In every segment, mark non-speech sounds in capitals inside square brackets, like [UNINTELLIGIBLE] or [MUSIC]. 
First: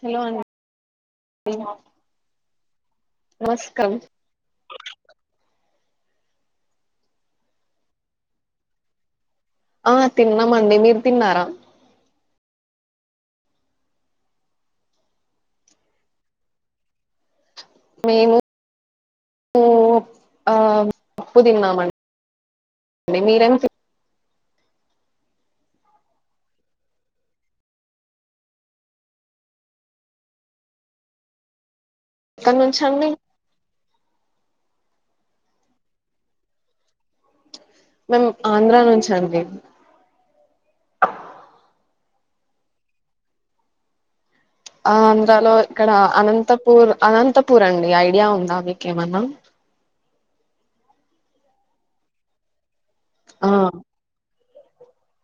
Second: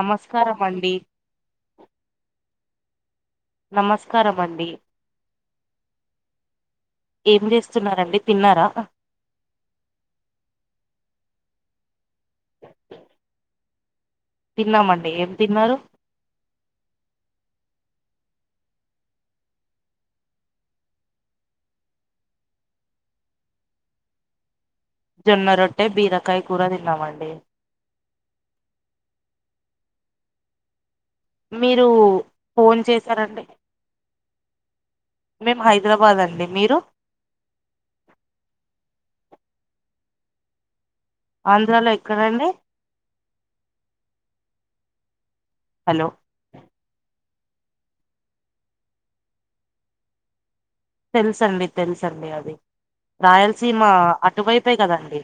Hello అండి [UNINTELLIGIBLE] నమస్కారం నమస్ కారం అండి ఏం చేస్తున్నరండి తిన్నారా ఆ తిన్నామండి మీర్ తిన్నారా తిన్నా మండి ఏం తిన్నారు మేము ప్పూ ఆ అప్పు తిన్నామండ్ ండి మీరేం తీ జొన్న రొట్టె బీరకాయ్ కూర తిన్నామండి మీరు ఎక్కడ ఫోన్ నుంచి అండి చేసారంటె మేమ్ హైదరాబాద్ అండి మీరు మేం ఆంధ్ర నుంచ్ అండి ఆంధ్రాలో ఎక్కరండి అ ఆంధ్రాలో ఇక్కడ హలో అనంతపూర్ అనంతపూర్ అండి ఐడియా ఉందా మీకేమన్నా తెలుసండి తెలుసండి అది ఆ రాయలసీమ అటువైపే కదండి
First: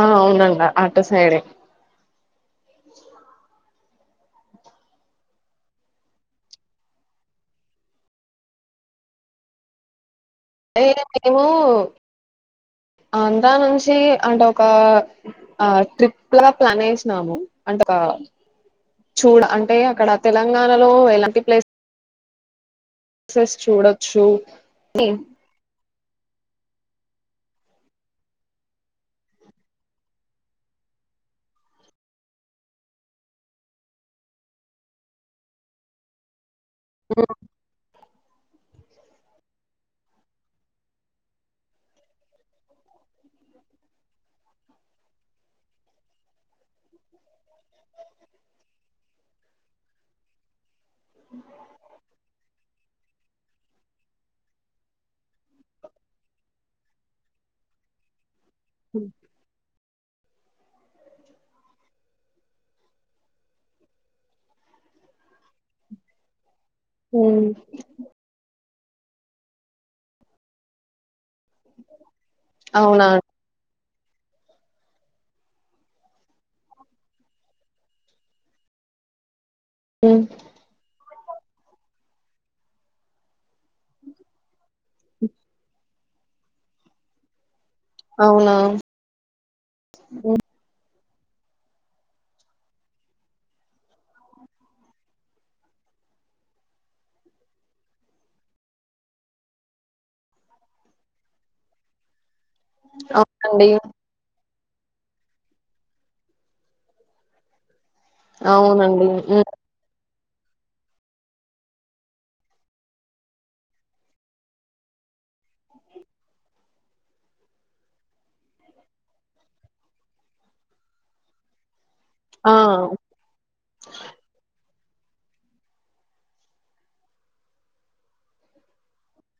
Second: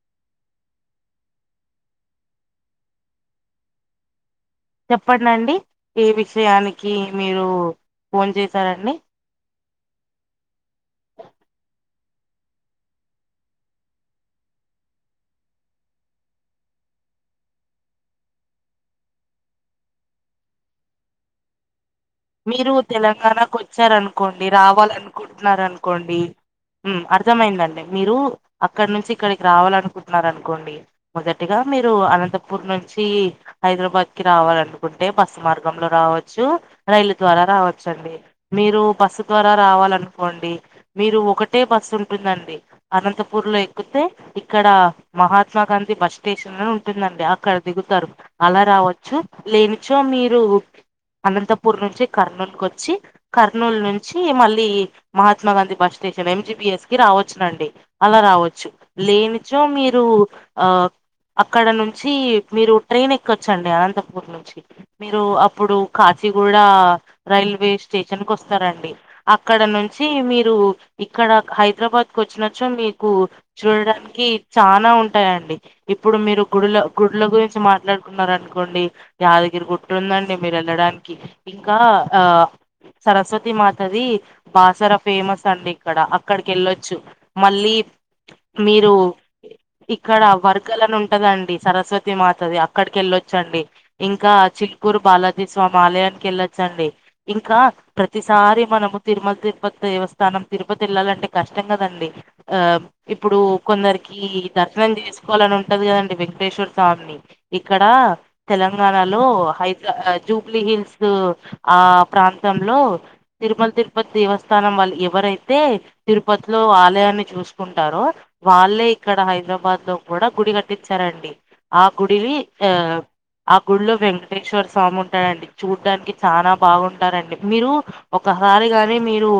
ఆ అవునండ అటు సైడే చెప్పండండి ఏ విషయానికి మీరు పోన్ చేశారండి ఏ మేము అంధ్రా నుంచి అంటే ఒకా ఆ ట్రిప్ లా ప్లాన్ ఏసినాము అంటే ఆ చూడ అంటే అక్కడ తెలంగాణలో ఎలాంటి ప్లేస్ మీరు చూడొచ్చు తెలంగాణకొచ్చారనుకోండి అని రావాలనుకుంటున్నారనుకోండి ఉమ్ అర్థమయిందండి మీరు అక్కడ్ నుంచ్ ఇక్కడిక్ రావాలనుకుంటున్నారనుకోండి మొదటిగా మీరు అనంతపూర్ నుంచి హైదరాబాద్ కి రావాలనుకుంటే బస్సు మార్గంలో రావోచ్చు రైలు ద్వారా రావచ్చండి మీరు బస్సు ద్వారా రావాలనుకోండి మీరు ఒకటే బస్సుంటుందండి అనంతపూర్ లో ఎక్కుతే ఇక్కడ మహాత్మా గాంధీ బస్ స్టేషన్ అని ఉంటుందండి అక్కడ దిగుతారు అలా రావోచ్చు లేనిచో మీరు అనంతపూర్ నుంచి కర్నూల్ కొచ్చి కర్నూల్ నుంచి మళ్ళీ Mahatma Gandhi bus station MGBS కి రావచ్చునండి అలా రావోచ్చు లేనిచో మీరు ఆ అక్కడ నుంచి మీరు ట్రైన్ ఎక్కచ్చండి అనంతపూర్ నుంచి మీరు అప్పుడు కా చిగూడా హ్మ్ రైల్వే స్టేషన్ కోస్తారండి అక్కడ నుంచి మీరు ఇక్కడ హైదరాబాద్ కొచ్చినచ్చో అవునా మీకు చూడడానికి చానా ఉంటాయండి ఇప్పుడు మీరు గుడుల గుడ్ల గురించి మాట్లాడుకున్నారనుకోండి యాదగిరి హ్మ్ గుట్టుందండి మీరేళ్ళడానికి ఇంకా ఆ సరస్వతి మాతది బాసర ఫేమస్ అండి ఇక్కడ అక్కడికెళ్ళొచ్చు మళ్ళీ అవునా మీరు ఇక్కడ వర్గలన్ ఉంటదండి సరస్వతి మాతది అక్కడికెళ్ళొచ్చండి ఇంకా చిల్కూరు బాలాజీ స్వామ్ ఆలయానికేళ్ళొచ్చండి ఇంకా ప్రతిసారి మనము తిరుమల్ తిరుపత్ దేవస్థానం తిరుపతెళ్లాలంటే కష్టం కదండి ఆప్ ఇప్పుడు అవునండి. కొందరి కీ దర్శనం చేసుకోవాలన్ ఉంటది కదండి వెంకటేశ్వర స్వామిని ఇక్కడ అవునండి. తెలంగాణలో హ్మ్. హైదరా అ జూబ్లీ హిల్స్ ఆ ప్రాంతంలో తిరుమల్ తిరుపత్ దేవస్థానం వాళ్ళు ఎవరైతే తిరుపతిలో ఆలయాన్ని చూసుకుంటారో వాళ్ళే ఇక్కడ హైదరాబాద్ లో కూడ గుడి కట్టించారండి. ఆ గుడివి ఆ, ఆ గుడిలో వెంకటేశ్వర స్వామి ఉన్ టాడండి చూడ్డానికి చాన బాగుంటారండి మీరు ఒకసారిగానీ మీరు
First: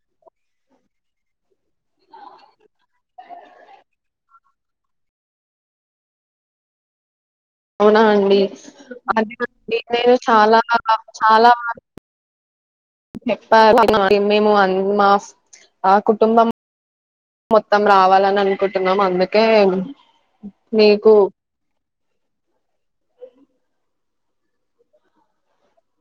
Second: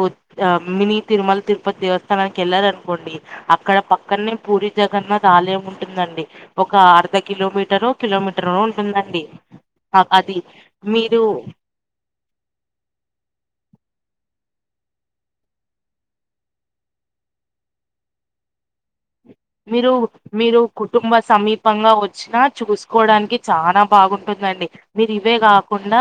ఆ మినీ తిరుమల తిరుపతి దేవస్థానానికి వెళ్లారనుకోండి అక్కడ పక్కనే పూరి జగన్నాథ్ ఆలయం ఉంటుందండి ఒక అర్ధ కిలోమీ అవునా అండి అదే అండి ఆ- నేను అది చాలా రకాలు మీరు చాలా మార్ చెప్పారండి మాకి. మేము అన్ మా మా కుటుంబం మొత్తం రావాలని అనుకుంటున్నాం అందుక్ మీరు మీరు కుటుంబ సమీ తప్పంగా వచ్చినా చూసుకోవడానికి చాన బాగుంటుందండి మీరు ఇవే కాకుండా,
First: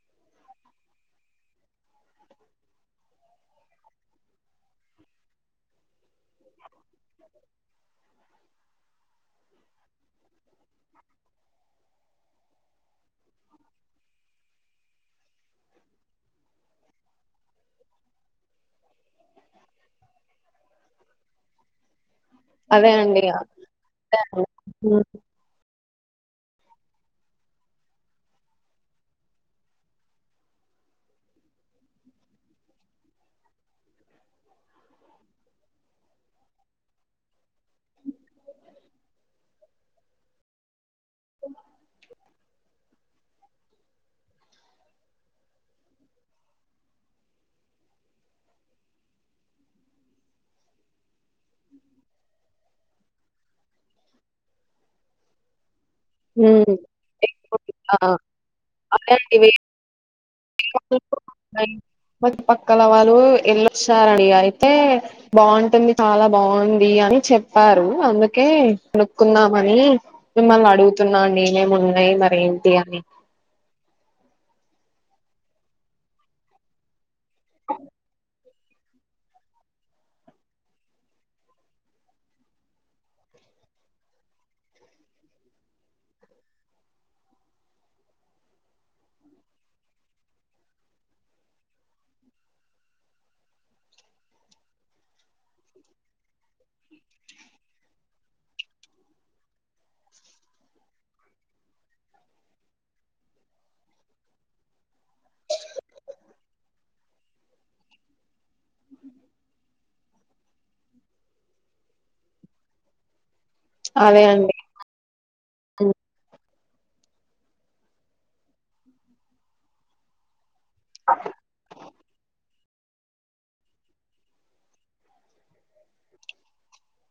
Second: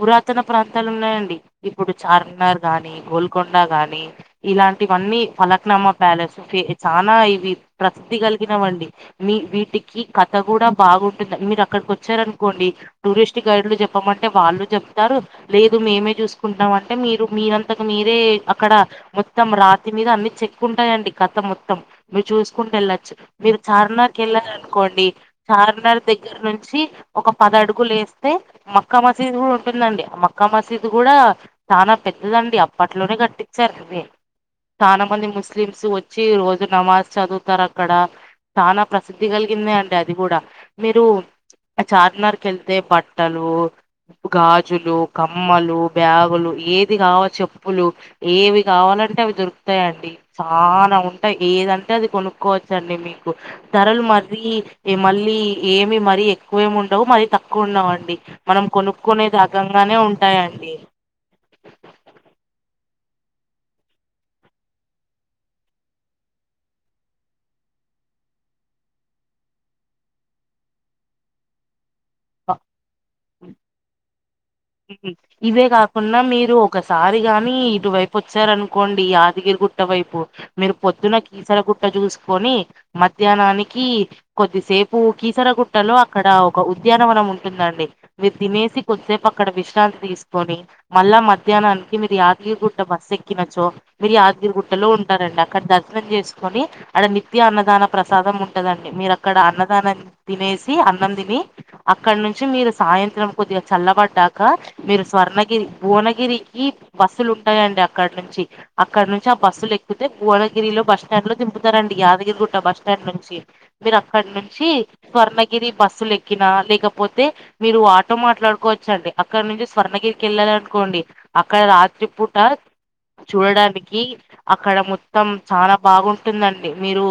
పురాతన ప్రాంతాలు ఉన్నాయండి ఇప్పుడు చార్మినార్ గాని, గోల్కొండ గాని ఇలాంటివన్నీ ఫలక్నామా ప్యాలెస్ ఓకె చానా ఇవి ప్రసిద్ధి కలిగినవండి. మీ వీటికి కథ కూడా బాగుంటుంది, మీరు అక్కడికి వచ్చారనుకోండి టూరిస్ట్ గైడ్లు చెప్పమంటే వాళ్ళు చెప్తారు. లేదు మేమే చూసుకుంటాం అంటే మీరు మీరంతక మీరే అక్కడ మొత్తం రాతి మీద అన్ని చెక్కుంటాయండి కథ మొత్తం మీరు చూస్ కుంట అదే ఎళ్ళచ్చు అండి. అదే మీరు చార్మినార్ కి అండి. హ్మ్. వెళ్ళారనుకోండి చార్మినార్ దెగ్గర నుంచి ఒక పదడుగులు ఏస్తే మక్కామసీదు కూడ ఉంటుందండి. ఆ మక్కా మసీద్ కూడ చానా పెద్దదండి అప్పట్లోనే కట్టిచ్చారు అది చానా మంది ముస్లిమ్స్ వచ్చి రోజు నమాజ్ చదువు తారు అక్కడ చానా ప్రసిద్ధి కలిగిందే అండి అది కూడ మీరు చార్మినార్ కి వెళ్తే బట్టలు గాజులు, కమ్మలు, బ్యాగులు ఏది కావా చెప్పులు ఏవి కావాలంటే అవి దొరుకుతాయండి చానా ఉంటాయి ఏదంటే అది కొను కోచ్చండి మీకు ధరలు మరీ ఎ మళ్ళీ ఏమి మర్ రీ ఎక్కువేమి హ్మ్. ఉండవు మరీ తక్కువ ఉండవు ఆ! అండి మనం అదే కొనుక్కునే అండి వే గగంగానే ఉంటాయండి. మ ఇం పక్ పక్కల వాళ్ళు ఎల్ళొస్తారడి అయితే, బాగుంటుంది చాలా బాగుంది అని చెప్పారు. అందుకే కొనుక్కుందామని, మిమ్మల్ని అడుగుతున్నా నేనేమి ఉన్నాయి మరేంటి అని మ్ ఇవే కాకుండా మీరు ఒకసారిగాని ఇటువైపు వచ్చారను కోండి యాదగిరి గుట్ట వైపు మీరు పొద్దున్న కీసరగుట్ట చూసుకొని మధ్యాహ్నానికి కొద్దిసేపు కీసరగుట్టలో అక్కడ ఒక ఉద్యానవనం ఉంటుందండి మీరు తినేసి కొద్దిసేపు అక్కడ విశ్రాంతి తీసుకొని, మళ్ళా మధ్యాహ్నానికి మీరు యాదగిరి గుట్ట బస్సు ఎక్కినచో మీరు యాదగిరిగుట్టలో ఉంటారండి అక్కడ దర్శనం చేసుకొని, ఆడ నిత్య అన్నదాన ప్రసాదం ఉంటదండి మీరు అక్కడ అన్నదానం తినేసి అన్నం తిని, అక్కడ నుంచి మీరు సాయంత్రం కొద్దిగ చల్లబడ్డ కా మీరు స్వర్ణగిరి, భువనగిరికి బస్సులు ఉంటాయండి అక్కడ నుంచి. అక్కడ నుంచి ఆ బస్సులు ఎక్కితే భువనగిరిలో బస్ స్టాండ్ లో దింపుతారండి, యాదగిరిగుట్ట బస్ స్టాండ్ నుంచి. మీరు అదే అక్కడి అండి నుంచి స్వర్ణగిరి హ్మ్. బస్సులెక్కినా లేకపోతే మీరు ఆటో మాట్లాడుకోవచ్చండి. అక్కడ నుంచి స్వర్ణగిరికి వెళ్ళాలనుకోండి అక్కడ రాత్రి పూట చూడడానికి అక్కడ మొత్తం చానా బాగుంటుందండి మీరు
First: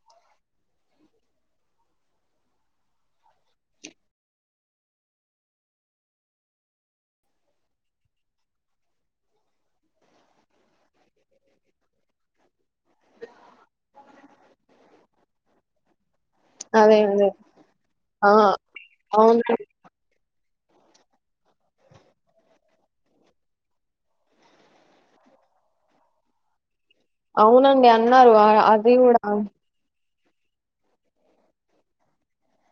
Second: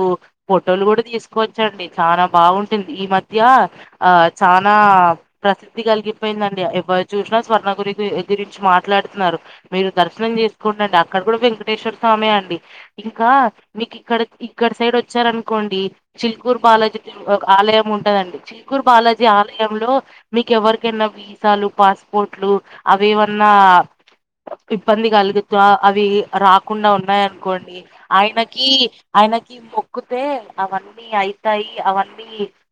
ఫోటోలు కూడా తీసుకోవచ్చండి చాలా బాగుంటుంది ఈ మధ్య ఆ చానా ప్రసిద్ధి కలిగిపోయిందండి చూసినా స్వర్ణ గురి గురించి మాట్లాడుతున్నారు మీరు దర్శనం చే చేస్కోండండి అక్కడ కూడా వెంకటేశ్వర స్వామే అండి ఇంకా మీకు ఇక్కడ ఇక్కడ సైడ్ వచ్చారనుకోండి చిల్కూర్ అదే బాలాజీ అదే ఆలయం ఆ ఉంటదండి చిల్కూరి బాలాజీ అవునండి ఆలయంలో మీకు ఎవరికైనా వీసాలు పాస్పోర్ట్లు అవి ఎవన్నా ఇబ్బంది కలుగుతా అవి రా కుండా ఉన్నాయినుకోండి అవునండి అన్నారు ఆ! ఆయనకి అది కూడా ఆయనకి మొక్కుతే అవన్నీ అయితాయి అవన్నీ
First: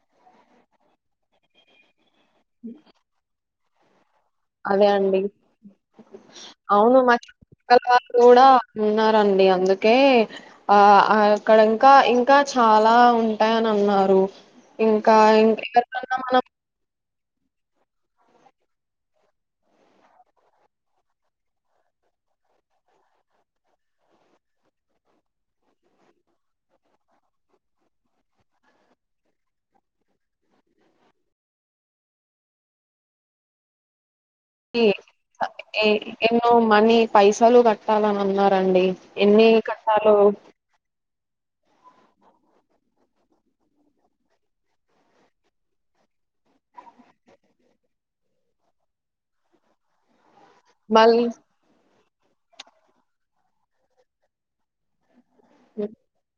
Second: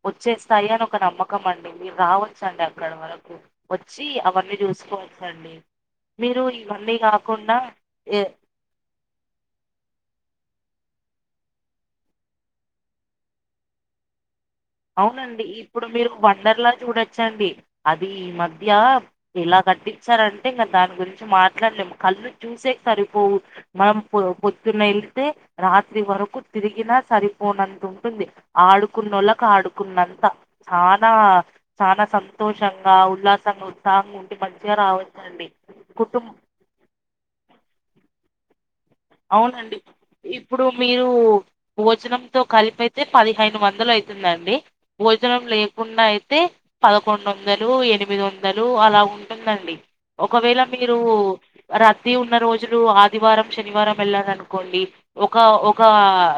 వచ్చేస్తాయి అని ఒక నమ్మకం అండి మీరు రావచ్చండి అక్కడి వరకు వచ్చి అ అవి అదే అండి చూసుకకోవచ్చండి మీరు ఇవన్నీ అవును మా కాకుండా చుట్టుపక్కల వాళ్ళు ఏ కూడా ఉన్నారండి అందుకే ఆ అక్కడ ఇంకా ఇంకా చాలా ఉంటాయని అన్నారు ఇంకా అవునండి ఇంకా ఇప్పుడు మీరు ఎవరికన్నా మనం వండర్లా చూడొచ్చండి అది ఈ మధ్య ఇలా కట్టించారంటే ఇంకా దాని గురించి మాట్లాడలేము కళ్ళు చూసేకి సరిపోవు మనం పొ పొద్దున వెళ్తే రాత్రి వరకు తిరిగినా సరిపోనంత ఉంటుంది ఆడుకునోళ్ళ ఆడుకున్నంత చానా చానా సంతోషంగా ఉల్లాసంగా సాాంగ్ ఉంటే మంచిగా రావచ్చండి కుటుంబం ఓ మనీ పైసలు కట్టాలని అన్ అన్నారండి ఎన్ని అవునండి కట్టాలో ఇప్పుడు మీరు భోజనంతో కలిపి అయితే పదిహేను వందలు అవుతుందండి భోజనం లేకుండా అయితే పదకొండు వందలు ఎనిమిది వందలు అలా ఉంటుందండి ఒకవేళ మీరు మళ్ళీ రద్దీ ఉన్న రోజులు ఆదివారం శనివారం వెళ్ళాలనుకోండి ఒక ఒక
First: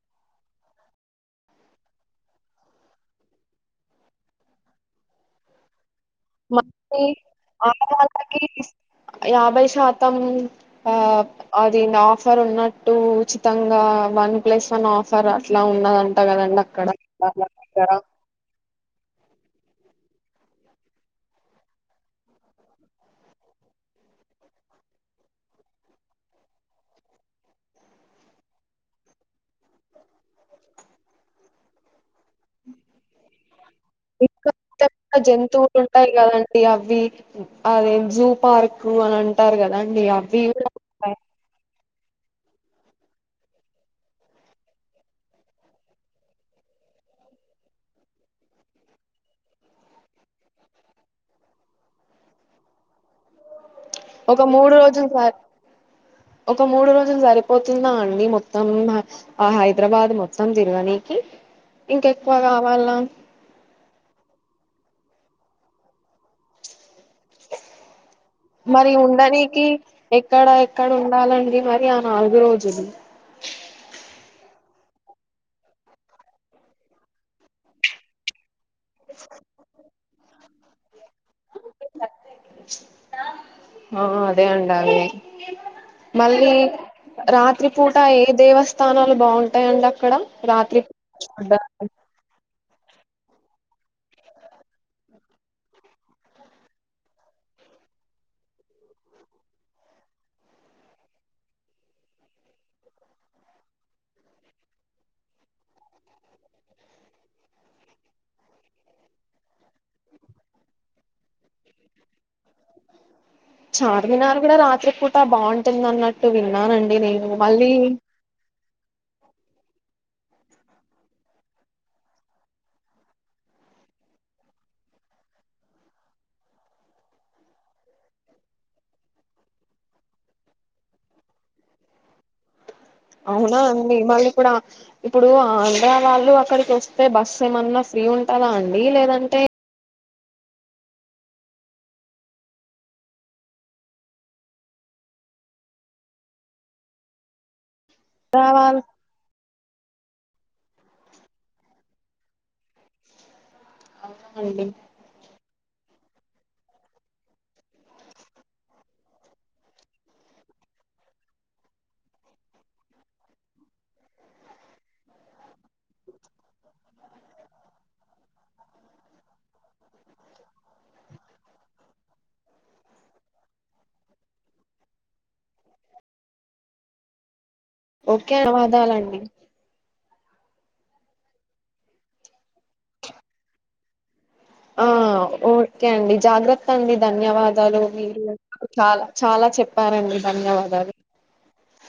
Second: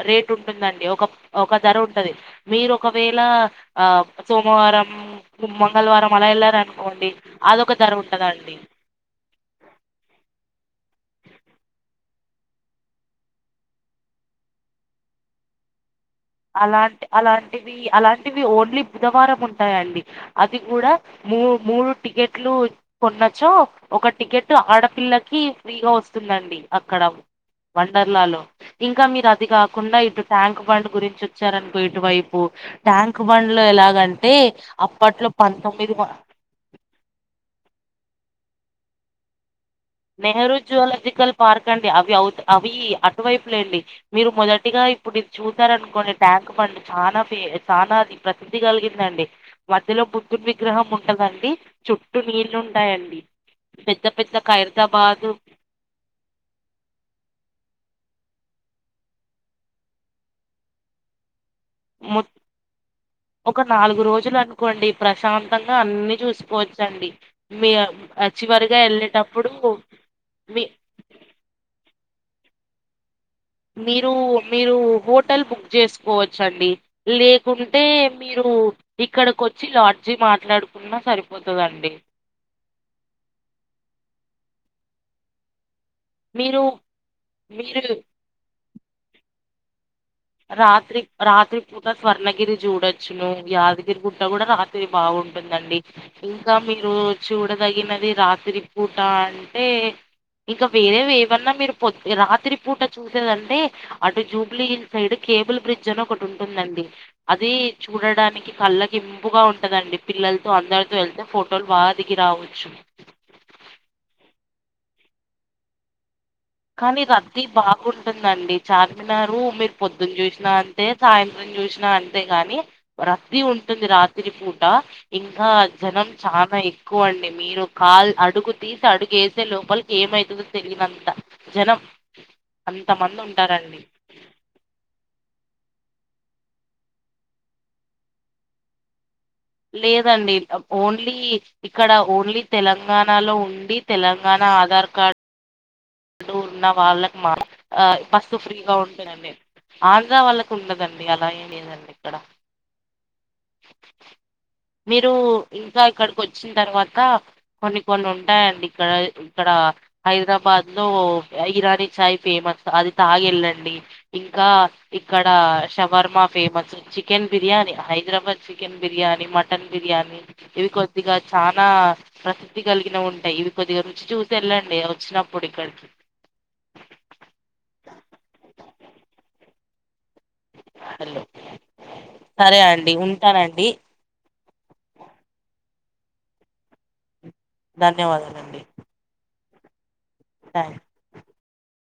రేట్ ఉంటుందండి ఒక ఒక ధర ఉంటది మీరు ఒకవేళ ఆ సోమవారం మంగళవారం అలా మళ్ళీ వెళ్ళారనుకోండి అదొక ధర ఆడవాళ్ళకి ఉంటుందండి యాభై శాతం ఆ అది ఆఫర్ ఉన్నట్టు ఉచితంగా వన్ ప్లస్ వన్ ఆఫర్ అట్లా ఉన్నదం అలాంటి అలాంటివి అలాంటివి ఓన్లీ బుధవారం ఉంటాయండి అది కూడా మూ మూడు టికెట్లు కొన్నచో ఒక టికెట్ ఆడపిల్లకి ఫ్రీగా వస్తుందండి అక్కడ వండర్లా లో ఇంకా మీరు అది కాకుండా ఇటు ట్యాంక్ బండ్ గురించి వచ్చారనుకో ఇటు వైపు ట్యాంక్ బండ్ లో ఎలాగంటే ఇంకా పెద్ద పెద్ద అప్పట్లో జంతువులు పంతొమ్మిది ఉంటాయి కదండి అవి అదే జూ పార్కు అని అంటారు కదాండి అవి ఉంటాయి. పార్కండి అవి అవు అవి అటువైపు లేండి మీరు మొదటిగా ఇప్పుడు ఇది చూసారనుకోండి ట్యాంక్ ఫండ్ చానా ఫే చానా అది ప్రసిద్ధి కలిగిందండి మధ్యలో బుద్ధుడి విగ్రహం ఉంటదండి చుట్టూ నీళ్ళు ఉంటాయండి పెద్ద పెద్ద ఒక మూడు రోజులు ఖైరతాబాద్ సార్ ఒక మూడు రోజులు సరిపోతుందా అండి మొత్తం మ్యక్స్ ఆ హైదరాబాద్ మొత్తం తిరగనీనకి మొ ఇంకెక్కువ కావాల్నా ఒక నాలుగు రోజులు అనుకోండి ప్రశాంతంగా అన్ని చూసుకోవచ్చండి మీ చివరిగా మరి వెళ్ళేటప్పుడు ఉండనికి ఎక్కడ మీ ఎక్కడ ఉండాలండి మరి ఆ నాలుగు రోజులు మీరు మీరు హోటల్ బుక్ చేసుకోవచ్చండి లేకుంటే మీరు ఇక్కడికి వచ్చి లాడ్జీ మాట్లాడుకున్నా సరిపోతుందండి ఆ అదే వండాలి మళ్ళీ మీరు మీరు రాత్రిపూట ఏ దేవస్థానాలు బాగుంటాయండి అక్కడ రాత్రి రాత్రి పూట స్వర్ణగిరి చూడొచ్చును యాదగిరి గుట్ట కూడా రాత్రి బాగుంటుందండి ఇంకా మీరు చూడదగినది రాత్రి పూట అంటే ఇంకా వేరే ఏవన్నా మీరు పొద్ రాత్రి పూట చూసేదంటే అటు Jubilee Hills side cable bridge అని ఒకటి ఉంటుందండి అది చూడడానికి కళ్ళకింపుగా ఉంటదండి పిల్లలతో అందరితో వెళ్తే ఫోటో బా దిగి రావచ్చు చార్మినార్ కూడా రాత్రి పూట బాగుంటుంది అన్నట్టు విన్నానండి నేను మళ్ళీ వస్తుందండి చార్మినారు మీరు పొద్దున్న చూసినా అంతే సాయంత్రం చూసినా అంతే గానీ రద్దీ ఉంటుంది రాత్రి పూట ఇంకా జనం చాలా ఎక్కువ అండి మీరు కాల్ అడుగు తీసి అడుగు ఏసే లోపల ఏమవుతదో తెలియనంత జనం అంతమంది అవునా అండి మళ్ళీ ఇప్పుడ ఇప్పుడు ఆంధ్ర వాళ్ళు అక్కడికి వస్తే బస్సు ఏమన్నా ఫ్రీ ఉంటదా అండి లేదంటే లేదండి ఓన్లీ ఇక్కడ ఓన్లీ తెలంగాణలో ఉండి తెలంగాణ ఆధార్ కార్డ్ ఉన్న వాళ్ళకి మా ఆ బస్సు ఫ్రీగా రావాలి ఉన్ ఉంటదండి ఆంధ్రా వాళ్ళకు ఉండదండి అలా ఏం లేదండి ఇక్కడ అవునా అండి మీరు ఇంకా ఇక్కడికి వచ్చిన తర్వాత కొన్ని కొన్ని ఉంటాయండి ఇక్కడ ఇక్కడ హైదరాబాద్ లో ఇరానీ చాయ్ ఫేమస్ అది తాగెళ్ళండి ఇంకా ఇక్కడ షవర్మ ఫేమస్ చి chicken biryani Hyderabad chicken biryani mutton biryani ఇవి కొద్దిగా చానా ప్రసిద్ధి కలిగినవి ఉంటాయి ఇవి కొద్దిగా రుచి చూసి వెళ్ళండి వచ్చినప్పుడు ప్పుడు ఇక్కడికి ఓకే అ వాదాలండి హలో సరే అండి ఉంటానండి ఆ ఓకే అండి జాగ్రత్త అండి ధన్యవాదాలు మీరు ధన్యవాదాలండి చాలా చాలా చెప్పారండి థ్యాంక్ ధన్యవాదాలు